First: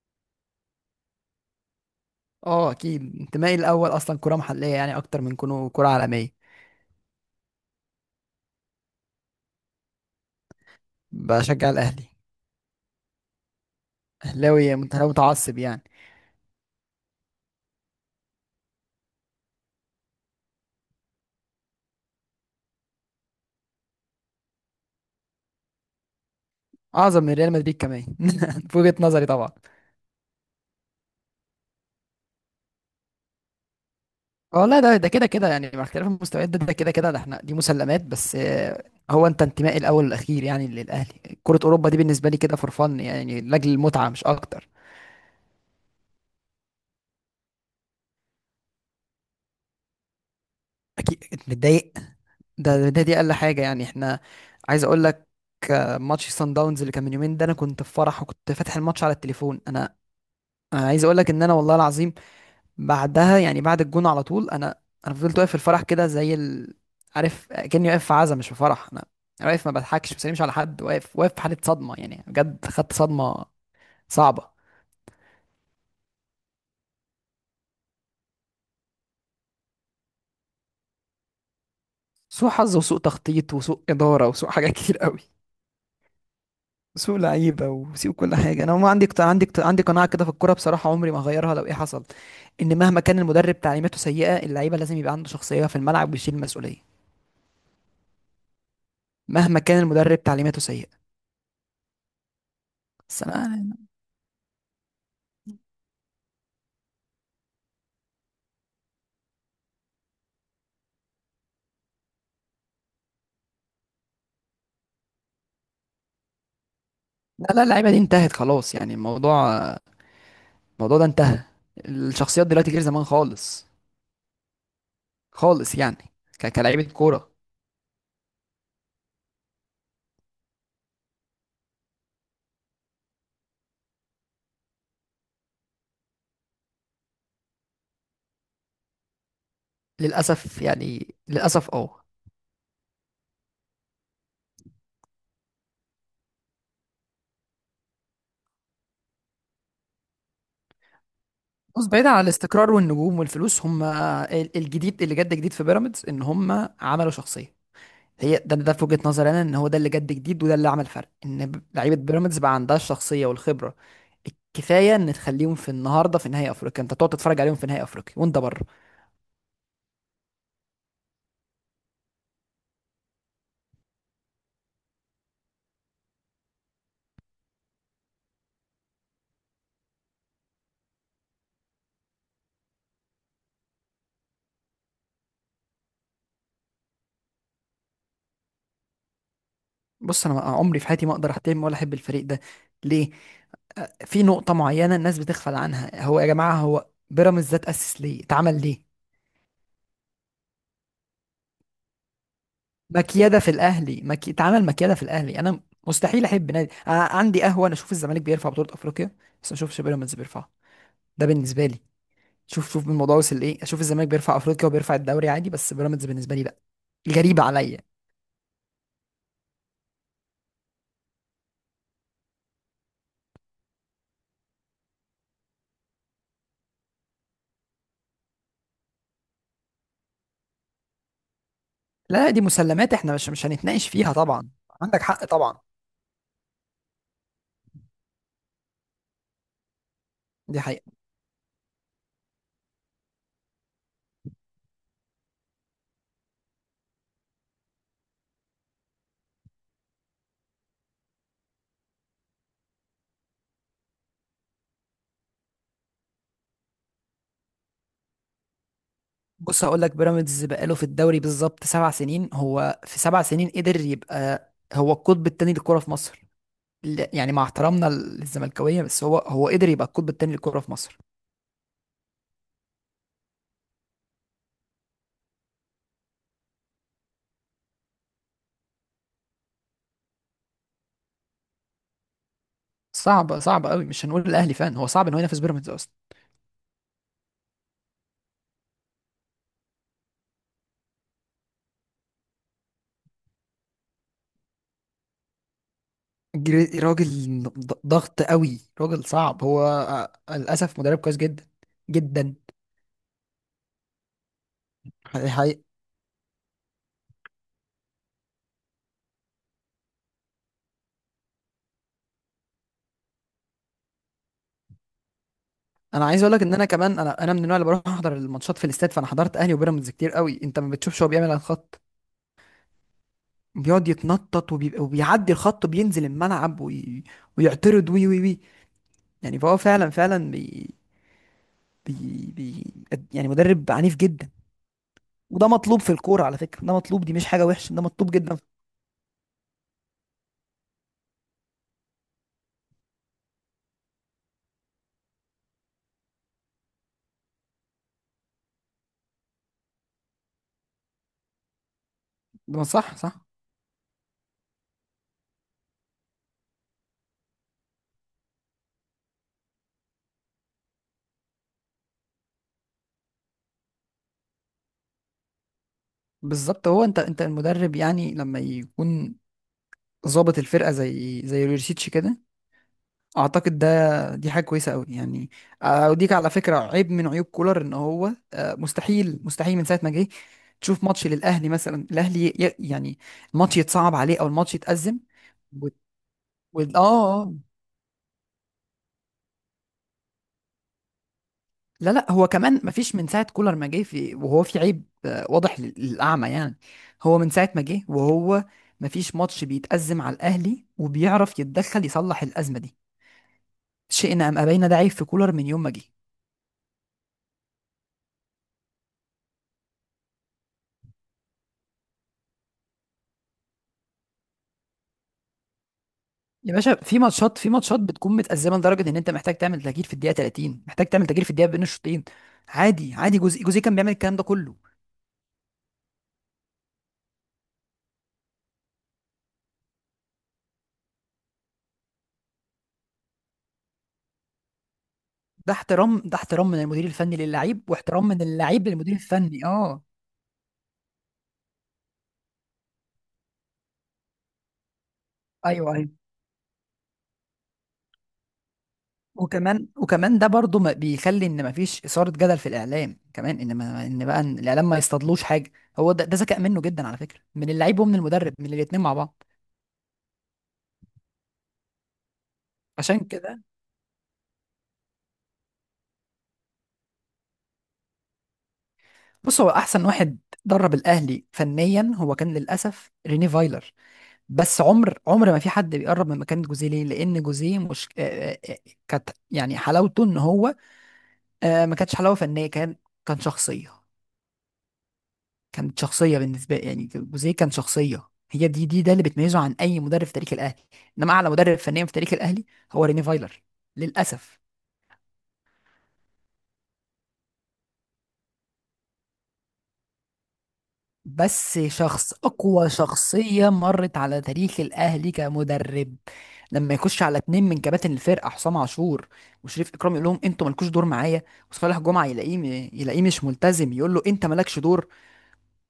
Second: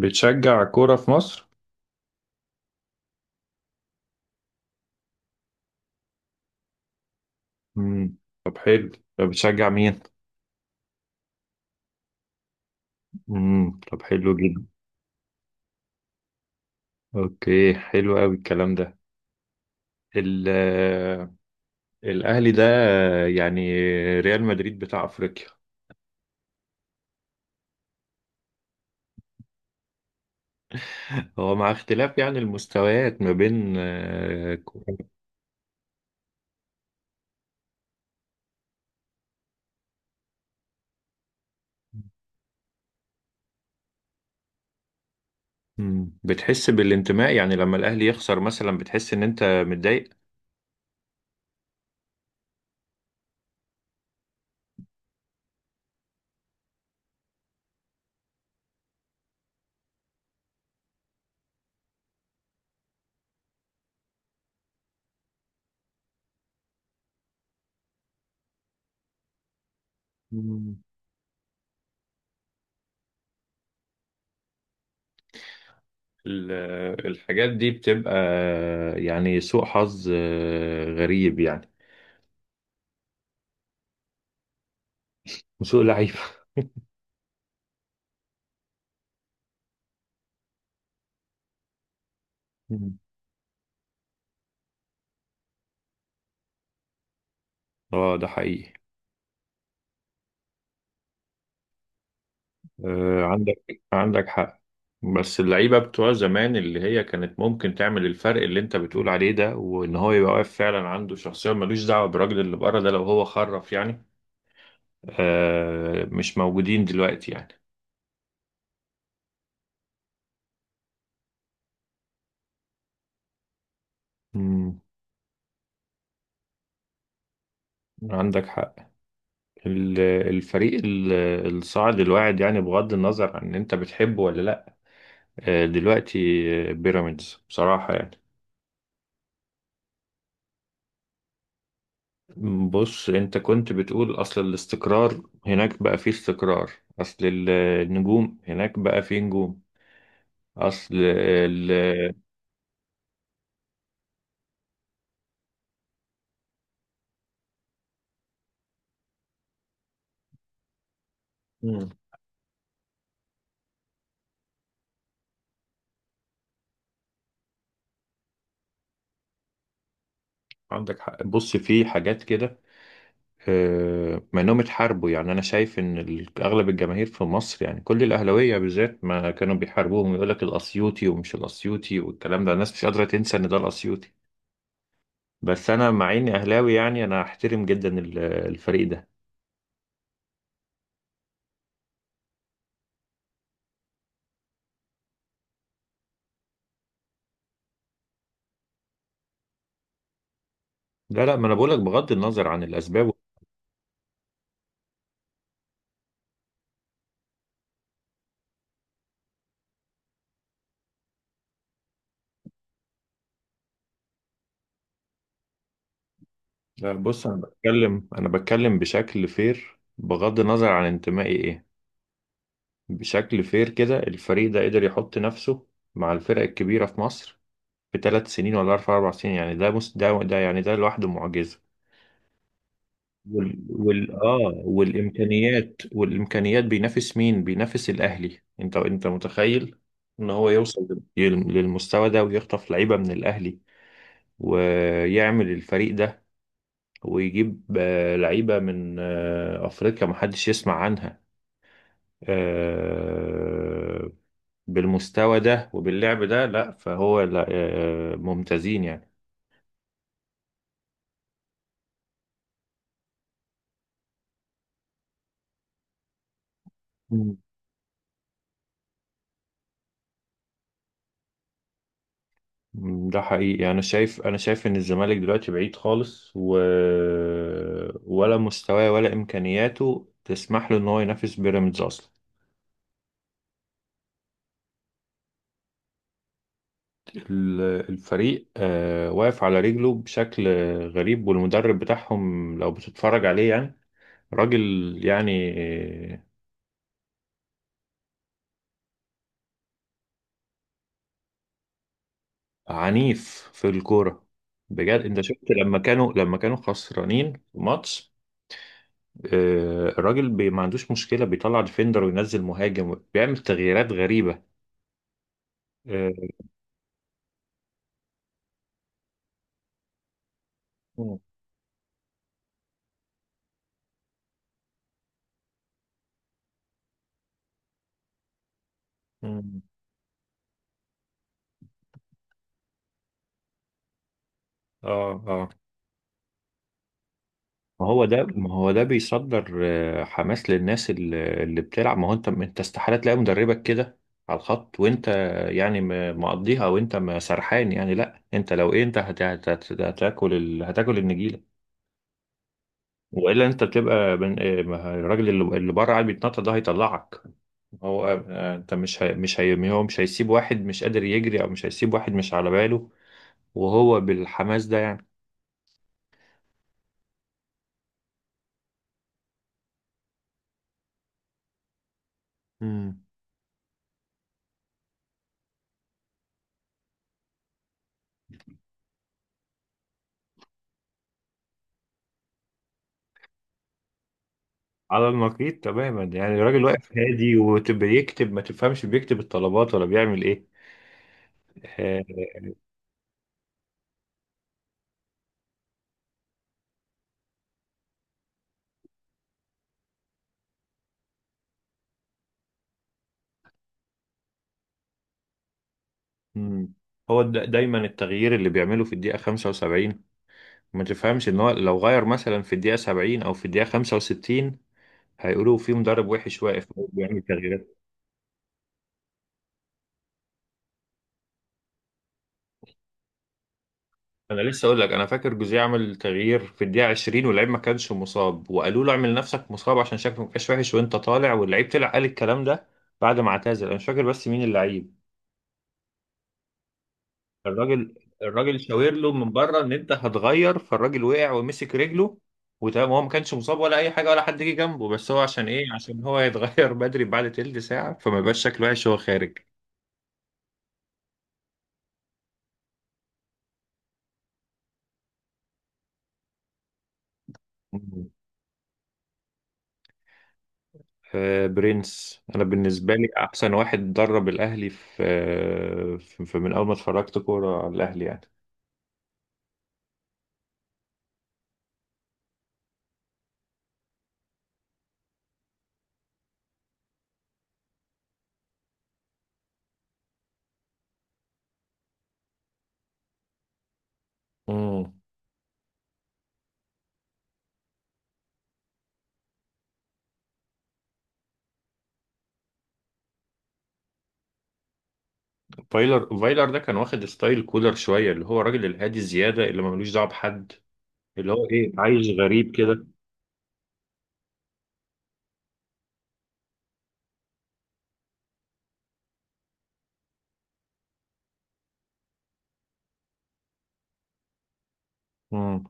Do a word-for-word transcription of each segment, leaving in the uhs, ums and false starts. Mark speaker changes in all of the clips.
Speaker 1: بتشجع كورة في مصر؟
Speaker 2: اه، اكيد انتمائي الاول اصلا كره محليه، يعني اكتر من كونه كره عالميه.
Speaker 1: مم. طب حلو. طب بتشجع مين؟
Speaker 2: بشجع الاهلي.
Speaker 1: مم. طب حلو جدا.
Speaker 2: اهلاوي مت- متعصب يعني.
Speaker 1: اوكي، حلو قوي الكلام ده. ال الأهلي ده يعني ريال مدريد بتاع أفريقيا.
Speaker 2: اعظم من ريال مدريد كمان. في وجهه نظري طبعا.
Speaker 1: هو مع اختلاف يعني المستويات ما بين آه،
Speaker 2: والله
Speaker 1: كو-
Speaker 2: ده ده كده كده يعني، مع اختلاف المستويات ده ده كده كده، ده احنا دي مسلمات. بس آه، هو انت انتمائي الاول والاخير يعني للاهلي. كره اوروبا دي بالنسبه لي كده فور فن، يعني لاجل المتعه مش اكتر.
Speaker 1: مم. بتحس بالانتماء يعني لما الأهلي يخسر مثلا، بتحس إن أنت متضايق؟
Speaker 2: اكيد متضايق. ده ده دي اقل حاجه يعني. احنا عايز اقول لك، آه، ماتش سان داونز اللي كان من يومين ده، انا كنت في فرح وكنت فاتح الماتش على التليفون. انا انا عايز اقول لك ان انا والله العظيم بعدها، يعني بعد الجون على طول، انا انا فضلت واقف في الفرح كده زي ال... عارف، كاني واقف في عزا مش في فرح. انا أنا واقف ما بضحكش، ما بسلمش على
Speaker 1: مم.
Speaker 2: حد، واقف واقف في حاله صدمه يعني، بجد خدت صدمه صعبه.
Speaker 1: ال- الحاجات دي بتبقى يعني سوء حظ آه، غريب يعني،
Speaker 2: سوء حظ وسوء تخطيط وسوء اداره وسوء حاجات كتير قوي.
Speaker 1: وسوء لعيبة.
Speaker 2: سوء لعيبه وسوء كل حاجه. انا ما عندي قط- عندي قط- عندي قناعه كده في الكوره بصراحه، عمري ما هغيرها لو ايه حصل، ان مهما كان المدرب تعليماته سيئه، اللعيبه لازم يبقى عنده شخصيه في الملعب ويشيل المسؤوليه.
Speaker 1: اه، ده حقيقي.
Speaker 2: مهما كان المدرب تعليماته سيئه. بس
Speaker 1: آه،
Speaker 2: انا.
Speaker 1: عندك عندك حق. بس اللعيبة بتوع زمان اللي هي كانت ممكن تعمل الفرق اللي انت بتقول عليه ده، وان هو يبقى واقف فعلا عنده شخصية ملوش دعوة بالراجل اللي بره ده لو هو خرف يعني. آه، مش موجودين دلوقتي
Speaker 2: لا
Speaker 1: يعني.
Speaker 2: لا، اللعيبه دي انتهت خلاص يعني. الموضوع الموضوع ده انتهى. الشخصيات دلوقتي غير زمان خالص.
Speaker 1: مم.
Speaker 2: خالص يعني، ك- كلاعيبه كوره.
Speaker 1: عندك حق. ال- الفريق ال- الصاعد الواعد، يعني بغض النظر عن ان انت بتحبه ولا لا. آه دلوقتي آه، بيراميدز بصراحة يعني.
Speaker 2: للاسف يعني، للاسف اه.
Speaker 1: بص، انت كنت بتقول اصل الاستقرار، هناك بقى فيه استقرار، اصل ال- النجوم، هناك بقى فيه نجوم، اصل ال...
Speaker 2: بص، بعيدا عن الاستقرار والنجوم والفلوس، هم ال- الجديد اللي جد جديد في بيراميدز ان هم عملوا شخصيه. هي ده ده في وجهه نظري انا، ان هو ده اللي جد جديد وده اللي عمل فرق، ان ب-
Speaker 1: مم.
Speaker 2: لعيبه بيراميدز بقى عندها الشخصيه والخبره الكفايه ان تخليهم في النهارده في نهائي افريقيا، انت تقعد تتفرج عليهم في نهائي افريقيا وانت بره.
Speaker 1: عندك حق. بص في حاجات كده آه، ما انهم اتحاربوا يعني، انا شايف ان ال- اغلب الجماهير في مصر يعني كل الاهلاويه بالذات ما كانوا بيحاربوهم. يقول لك الاسيوطي ومش الاسيوطي والكلام ده، الناس مش قادره تنسى ان ده الاسيوطي. بس انا مع اني اهلاوي يعني، انا احترم جدا ال- الفريق ده.
Speaker 2: بص انا عمري في حياتي ما اقدر احترم ولا احب الفريق ده. ليه؟ في نقطه معينه الناس بتغفل عنها. هو يا جماعه هو بيراميدز ده اتاسس ليه، اتعمل ليه؟
Speaker 1: لا لا، ما انا بقول لك بغض النظر عن الاسباب.
Speaker 2: مكيده في الاهلي، مكي... اتعمل مكيده في الاهلي. انا مستحيل احب نادي. أنا عندي قهوه، انا اشوف الزمالك بيرفع بطوله افريقيا بس ما اشوفش بيراميدز بيرفعها. ده بالنسبه لي. شوف شوف الموضوع وصل لايه، اشوف الزمالك بيرفع افريقيا وبيرفع الدوري عادي، بس بيراميدز بالنسبه لي لا.
Speaker 1: لا بص، انا
Speaker 2: غريبه عليا.
Speaker 1: بتكلم انا بتكلم بشكل فير بغض النظر عن انتمائي ايه. بشكل فير كده، الفريق ده قدر يحط نفسه مع الفرق الكبيره في مصر في تلات سنين، ولا اربع اربع سنين يعني. ده مس... ده ده يعني ده لوحده معجزه.
Speaker 2: لا دي مسلمات، احنا مش مش
Speaker 1: وال...
Speaker 2: هنتناقش
Speaker 1: وال...
Speaker 2: فيها طبعا.
Speaker 1: اه
Speaker 2: عندك حق طبعا.
Speaker 1: والامكانيات والامكانيات. بينافس مين؟ بينافس الاهلي؟ انت انت متخيل ان هو
Speaker 2: دي
Speaker 1: يوصل
Speaker 2: حقيقه.
Speaker 1: لل- للمستوى ده، ويخطف لعيبه من الاهلي، ويعمل الفريق ده، ويجيب آه، لعيبة من آه، أفريقيا محدش يسمع عنها آه، بالمستوى ده وباللعب ده. لا، فهو، لا، آه، آه، ممتازين يعني.
Speaker 2: بص هقول لك، بيراميدز بقاله في الدوري بالظبط سبع سنين، هو في سبع سنين قدر يبقى هو القطب الثاني للكرة في مصر. ل- يعني
Speaker 1: مم.
Speaker 2: مع احترامنا للزملكاوية، بس هو هو قدر يبقى القطب الثاني للكرة في مصر.
Speaker 1: ده حقيقي. أنا شايف أنا شايف إن الزمالك دلوقتي بعيد خالص و... ولا مستواه ولا إمكانياته تسمح له إن هو ينافس بيراميدز أصلا.
Speaker 2: صعب، صعب قوي. مش هنقول الاهلي، فان هو صعب ان هو ينافس بيراميدز اصلا.
Speaker 1: ال- الفريق آه، واقف على رجله بشكل غريب، والمدرب بتاعهم لو بتتفرج عليه يعني، راجل يعني،
Speaker 2: جري- راجل ض- ضغط قوي، راجل صعب. هو آه، للاسف مدرب كويس جدا، جدا.
Speaker 1: عنيف في الكورة. بجد، انت شفت
Speaker 2: حقيقي.
Speaker 1: لما كانوا لما كانوا خسرانين في ماتش آه، الراجل بي ما عندوش مشكلة، بيطلع ديفندر وينزل مهاجم، بيعمل تغييرات غريبة.
Speaker 2: انا عايز
Speaker 1: اه.
Speaker 2: اقول لك ان انا كمان، انا انا من النوع اللي بروح احضر الماتشات في الاستاد، فانا حضرت اهلي وبيراميدز كتير قوي. انت ما بتشوفش هو بيعمل على الخط، بيقعد يتنطط وبيبقى وبيعدي الخط بينزل الملعب وي... ويعترض وي وي وي. يعني فهو
Speaker 1: مم.
Speaker 2: فعلا فعلا بي... بي... بي... يعني مدرب عنيف جدا.
Speaker 1: اه. آه.
Speaker 2: وده مطلوب في الكورة على فكرة، ده مطلوب، دي مش حاجة وحشة، ده
Speaker 1: ما هو
Speaker 2: مطلوب
Speaker 1: ده،
Speaker 2: جدا.
Speaker 1: ما هو ده بيصدر آه، حماس للناس اللي اللي بتلعب. ما هو انت، انت استحالة تلاقي مدربك كده على الخط، وانت يعني م- مقضيها وانت ما سرحان. يعني لا، انت لو ايه، انت هت- هت- هت- هتاكل ال... هتاكل النجيلة،
Speaker 2: ما صح صح.
Speaker 1: والا انت بتبقى بن... آه، ما الراجل اللي اللي بره قاعد بيتنطط ده هيطلعك. هو آه، انت مش هي... مش هي... هو مش هيسيب واحد مش قادر يجري، او مش هيسيب واحد مش على باله وهو بالحماس ده يعني.
Speaker 2: بالظبط، هو انت انت المدرب يعني لما يكون ظابط الفرقه زي زي ريوشيتش كده،
Speaker 1: امم
Speaker 2: اعتقد ده دي حاجه كويسه قوي يعني. اوديك على فكره، عيب من عيوب كولر ان هو، آه، مستحيل مستحيل من ساعه ما جه تشوف ماتش للاهلي مثلا الاهلي ي- يعني الماتش يتصعب عليه او الماتش يتأزم.
Speaker 1: على النقيض
Speaker 2: و...
Speaker 1: تماما يعني،
Speaker 2: و...
Speaker 1: الراجل
Speaker 2: اه.
Speaker 1: واقف
Speaker 2: آه.
Speaker 1: هادي وبيكتب، ما تفهمش بيكتب الطلبات ولا بيعمل ايه.
Speaker 2: لا
Speaker 1: آه،
Speaker 2: لا، هو كمان ما فيش من ساعه كولر ما جه، في وهو في عيب آه، واضح لل- للاعمى يعني. هو من ساعه ما جه وهو ما فيش ماتش بيتأزم على الاهلي وبيعرف يتدخل يصلح الازمه دي. شئنا ام ابينا، ده عيب في كولر من يوم ما جه.
Speaker 1: مم. هو دا- دايما التغيير اللي بيعمله في الدقيقة خمسة وسبعين، ما تفهمش ان هو لو غير مثلا في الدقيقة سبعين او في الدقيقة خمسة وستين، هيقولوا في مدرب وحش
Speaker 2: يا
Speaker 1: واقف
Speaker 2: باشا،
Speaker 1: هو
Speaker 2: في
Speaker 1: بيعمل
Speaker 2: ماتشات في
Speaker 1: تغييرات.
Speaker 2: ماتشات بتكون متأزمة لدرجة ان انت محتاج تعمل تغيير في الدقيقة ثلاثين، محتاج تعمل تغيير في الدقيقة بين الشوطين. عادي، عادي. جوزي جوزي كان بيعمل الكلام ده
Speaker 1: انا
Speaker 2: كله.
Speaker 1: لسه اقول لك، انا فاكر جوزيه عمل تغيير في الدقيقه عشرين واللعيب ما كانش مصاب، وقالوا له اعمل نفسك مصاب عشان شكلك ما بقاش وحش وانت طالع، واللعيب طلع قال الكلام ده بعد ما اعتزل، انا مش فاكر بس مين اللعيب.
Speaker 2: ده احترام ده احترام من المدير الفني للاعيب،
Speaker 1: الراجل،
Speaker 2: واحترام من
Speaker 1: الراجل
Speaker 2: اللاعب
Speaker 1: شاور
Speaker 2: للمدير
Speaker 1: له من
Speaker 2: الفني
Speaker 1: بره ان
Speaker 2: اه.
Speaker 1: انت هتغير، فالراجل وقع ومسك رجله. وتمام، هو ما كانش مصاب ولا اي حاجه، ولا حد جه جنبه، بس هو عشان ايه؟
Speaker 2: ايوه، ايوه.
Speaker 1: عشان هو يتغير بدري بعد تلت ساعه، فما يبقاش شكله وحش وهو خارج.
Speaker 2: وكمان، وكمان ده برضو ما بيخلي ان ما فيش إثارة جدل في الاعلام كمان، ان ما ان بقى إن الاعلام ما يصطادلوش حاجة. هو ده، ده ذكاء منه جدا على فكرة، من اللعيب ومن المدرب، من الاتنين مع بعض.
Speaker 1: آه، برنس. انا بالنسبه
Speaker 2: عشان
Speaker 1: لي
Speaker 2: كده.
Speaker 1: احسن واحد درب الاهلي في آه، في في- من اول ما اتفرجت كوره على الاهلي يعني.
Speaker 2: بص هو احسن واحد درب الاهلي فنيا، هو كان للاسف ريني فايلر. بس عمر عمر ما في حد بيقرب من مكانة جوزيه. ليه؟ لأن جوزيه مش، آه، آه، آه، كانت يعني حلاوته إن هو، آه، ما كانتش حلاوة فنية، كان كان شخصية.
Speaker 1: امم.
Speaker 2: كانت شخصية بالنسبة يعني. جوزيه كان شخصية، هي دي دي ده اللي بتميزه عن أي مدرب في تاريخ الأهلي. إنما أعلى مدرب فنيا في تاريخ الأهلي هو ريني فايلر، للأسف.
Speaker 1: فايلر، فايلر ده كان واخد ستايل كولر شويه، اللي هو الراجل الهادي زياده اللي ما ملوش دعوه بحد، اللي هو
Speaker 2: بس
Speaker 1: ايه، عايش
Speaker 2: شخص،
Speaker 1: غريب
Speaker 2: أقوى
Speaker 1: كده.
Speaker 2: شخصية مرت على تاريخ الأهلي كمدرب. لما يخش على اتنين من كباتن الفرقة، حسام عاشور وشريف إكرام، يقول لهم أنتوا مالكوش دور معايا. وصالح جمعة يلاقيه م- يلاقيه مش ملتزم، يقول له أنت مالكش دور.
Speaker 1: امم،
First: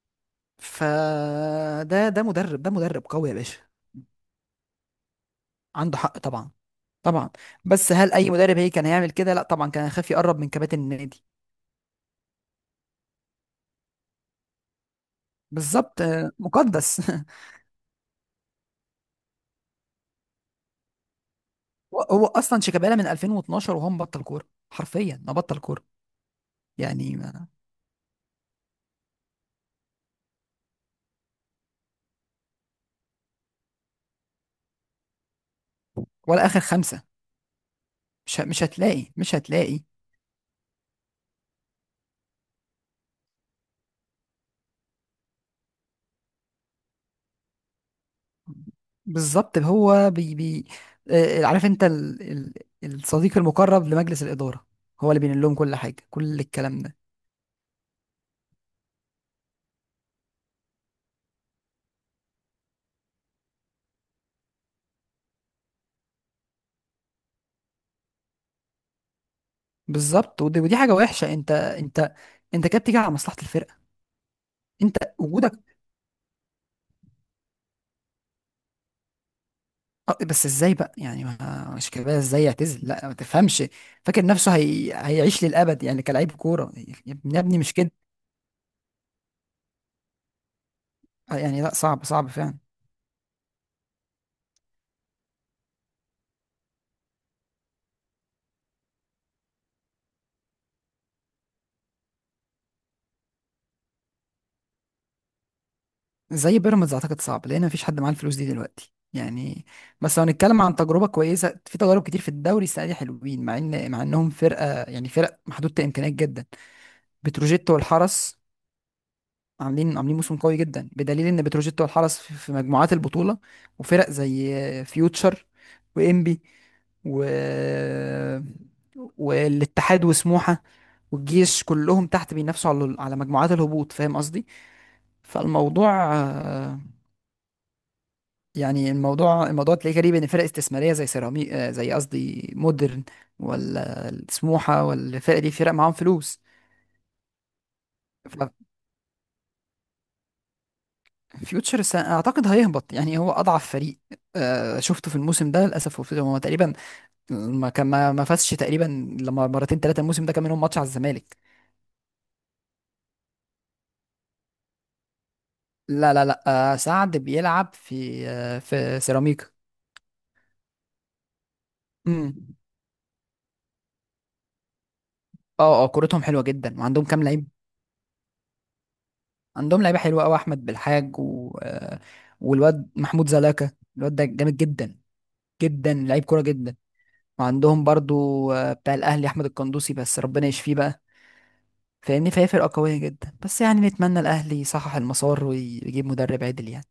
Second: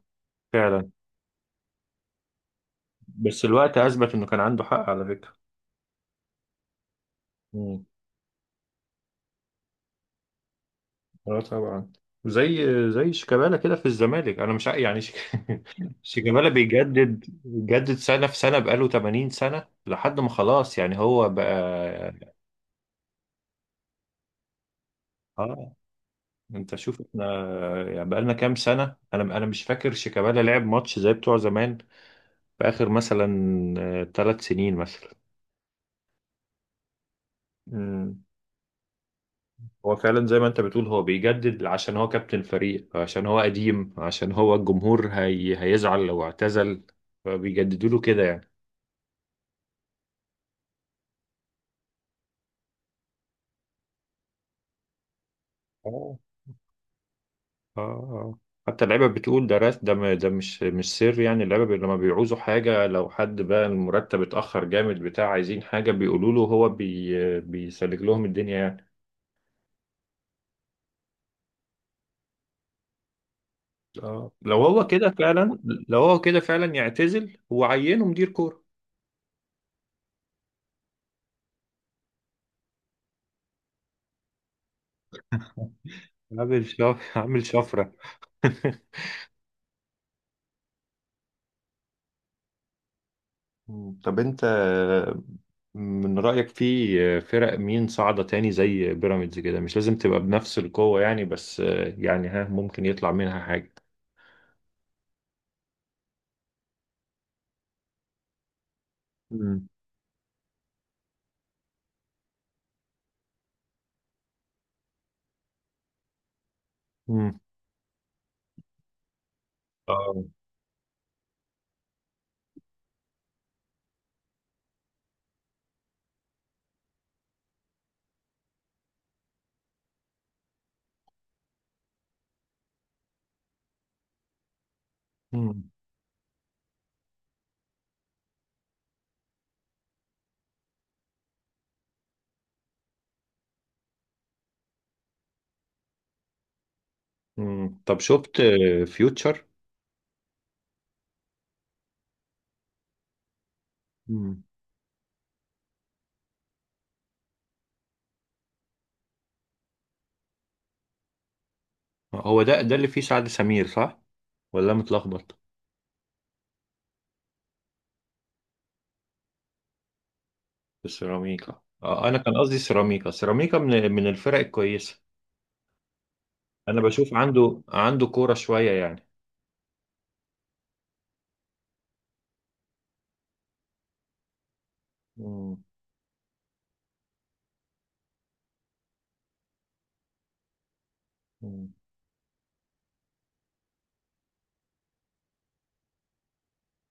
Speaker 1: فعلا.
Speaker 2: فده ده مدرب، ده مدرب قوي يا
Speaker 1: بس
Speaker 2: باشا.
Speaker 1: الوقت اثبت انه كان عنده حق على فكره.
Speaker 2: عنده حق طبعا. طبعا.
Speaker 1: مم.
Speaker 2: بس هل أي مدرب هي كان هيعمل كده؟ لا طبعا، كان هيخاف يقرب من كباتن النادي.
Speaker 1: اه، طبعا. زي زي شيكابالا كده في الزمالك، انا مش ع- يعني شيك-
Speaker 2: بالظبط. آه،
Speaker 1: شيكابالا
Speaker 2: مقدس.
Speaker 1: بيجدد بيجدد سنه في سنه، بقاله ثمانين سنه لحد ما خلاص يعني هو
Speaker 2: هو
Speaker 1: بقى.
Speaker 2: هو أصلا شيكابالا من ألفين واثنا عشر وهو مبطل كورة، حرفيا ما بطل
Speaker 1: اه.
Speaker 2: كورة
Speaker 1: انت شوف
Speaker 2: يعني.
Speaker 1: احنا يعني، بقالنا كام سنه؟ انا انا مش فاكر شيكابالا لعب ماتش زي بتوع زمان في اخر مثلا تلات سنين مثلا.
Speaker 2: ولا اخر خمسه.
Speaker 1: مم.
Speaker 2: مش ه- مش هتلاقي مش هتلاقي.
Speaker 1: هو فعلا زي ما انت بتقول، هو بيجدد عشان هو كابتن فريق، عشان هو قديم، عشان هو الجمهور هي... هيزعل لو اعتزل، فبيجددوا له كده يعني.
Speaker 2: بالظبط هو بي بي آه، عارف انت ال... ال... الصديق المقرب لمجلس الاداره، هو اللي بينقل لهم كل حاجه،
Speaker 1: اه،
Speaker 2: كل الكلام ده.
Speaker 1: اه، اه. حتى اللعيبه بتقول ده راس، ده م- ده مش مش سر يعني. اللعيبه بي- لما بيعوزوا حاجه، لو حد بقى المرتب اتاخر جامد بتاع، عايزين حاجه بيقولوا له، هو بي بيسلك لهم الدنيا يعني.
Speaker 2: بالظبط. ودي, ودي حاجه وحشه. انت انت، انت كده بتيجي على مصلحه الفرقه،
Speaker 1: اه، لو هو كده
Speaker 2: انت
Speaker 1: فعلا
Speaker 2: وجودك.
Speaker 1: لو هو كده فعلا يعتزل وعينه مدير كوره.
Speaker 2: آه، بس ازاي بقى يعني؟ ما مش كده، ازاي يعتزل؟ لا ما تفهمش، فاكر نفسه هي... هيعيش للابد يعني كلاعب
Speaker 1: عامل
Speaker 2: كوره.
Speaker 1: شف...
Speaker 2: يا ابني يا
Speaker 1: عامل
Speaker 2: ابني مش كده
Speaker 1: شفره.
Speaker 2: يعني. لا صعب، صعب فعلا.
Speaker 1: طب انت، من رأيك في فرق مين صاعدة تاني زي بيراميدز كده، مش لازم تبقى بنفس القوة يعني، بس يعني ها، ممكن يطلع منها حاجة.
Speaker 2: زي بيراميدز اعتقد صعب، لان مفيش حد معاه الفلوس دي دلوقتي يعني.
Speaker 1: مم.
Speaker 2: بس لو هنتكلم عن تجربه كويسه، في تجارب كتير في الدوري السنه دي حلوين، مع ان مع انهم فرقه يعني، فرق محدوده الامكانيات جدا.
Speaker 1: مم.
Speaker 2: بتروجيت والحرس عاملين عاملين
Speaker 1: اه.
Speaker 2: موسم قوي جدا، بدليل ان بتروجيت والحرس في في مجموعات البطوله. وفرق زي فيوتشر وانبي و والاتحاد وسموحه والجيش كلهم تحت، بينافسوا على على مجموعات الهبوط، فاهم قصدي.
Speaker 1: مم.
Speaker 2: فالموضوع يعني، الموضوع الموضوع تلاقيه غريب، ان فرق استثماريه زي سيراميك، آه، زي قصدي مودرن ولا سموحه ولا الفرق دي، فرق معاهم فلوس.
Speaker 1: مم. طب شفت فيوتشر؟
Speaker 2: ففيوتشر س- اعتقد هيهبط يعني، هو اضعف فريق آه، شفته في الموسم ده للاسف. هو هو تقريبا ما كان، ما ما فازش تقريبا لما مرتين ثلاثه الموسم ده، كان منهم ماتش على الزمالك.
Speaker 1: هو ده، ده اللي فيه سعد سمير صح، ولا متلخبط؟
Speaker 2: لا لا لا، آه، سعد بيلعب في آه، في سيراميكا.
Speaker 1: في السيراميكا، آه، انا
Speaker 2: امم.
Speaker 1: كان قصدي سيراميكا، سيراميكا من من الفرق الكويسه.
Speaker 2: اه اه، كورتهم حلوه جدا
Speaker 1: انا
Speaker 2: وعندهم
Speaker 1: بشوف
Speaker 2: كام لعيب.
Speaker 1: عنده عنده كوره شويه يعني.
Speaker 2: عندهم لعيبه حلوه قوي، احمد بالحاج و... آه، والواد محمود زلاكا، الواد ده جامد جدا،
Speaker 1: مم.
Speaker 2: جدا لعيب كوره جدا. وعندهم برضو آه، بتاع الاهلي احمد القندوسي، بس ربنا يشفيه بقى.
Speaker 1: مم.
Speaker 2: فاهمني، فهي فرقه قويه جدا، بس يعني نتمنى الاهلي يصحح المسار ويجيب مدرب عدل يعني.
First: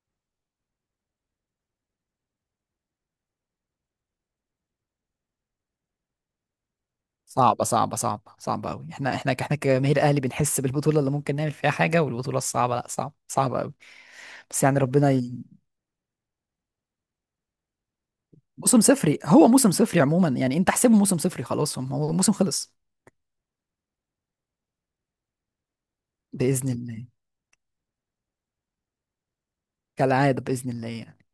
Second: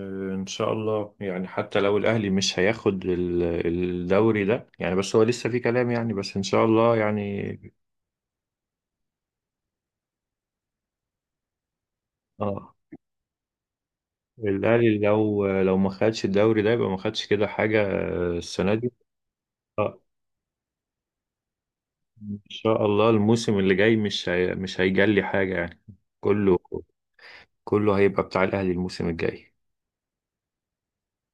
Speaker 1: آه، ان شاء الله يعني، حتى لو الاهلي مش هياخد ال- الدوري ده يعني، بس هو لسه في كلام يعني، بس ان شاء الله يعني.
Speaker 2: صعبه، صعبه صعبه صعبه قوي. احنا، احنا احنا كجماهير اهلي بنحس بالبطوله اللي ممكن نعمل فيها حاجه، والبطوله
Speaker 1: اه.
Speaker 2: الصعبه لا، صعبه صعبه قوي. بس يعني
Speaker 1: الاهلي
Speaker 2: ربنا ي...
Speaker 1: لو لو ما خدش الدوري ده يبقى ما خدش كده حاجه السنه
Speaker 2: موسم
Speaker 1: دي.
Speaker 2: صفري، هو موسم
Speaker 1: آه،
Speaker 2: صفري عموما يعني، انت احسبه موسم صفري خلاص، هم- هو الموسم
Speaker 1: ان
Speaker 2: خلص.
Speaker 1: شاء الله الموسم اللي جاي مش هي... مش هيجلي حاجة يعني. كله،
Speaker 2: بإذن الله.
Speaker 1: كله هيبقى بتاع الاهلي الموسم الجاي.
Speaker 2: كالعادة بإذن الله يعني.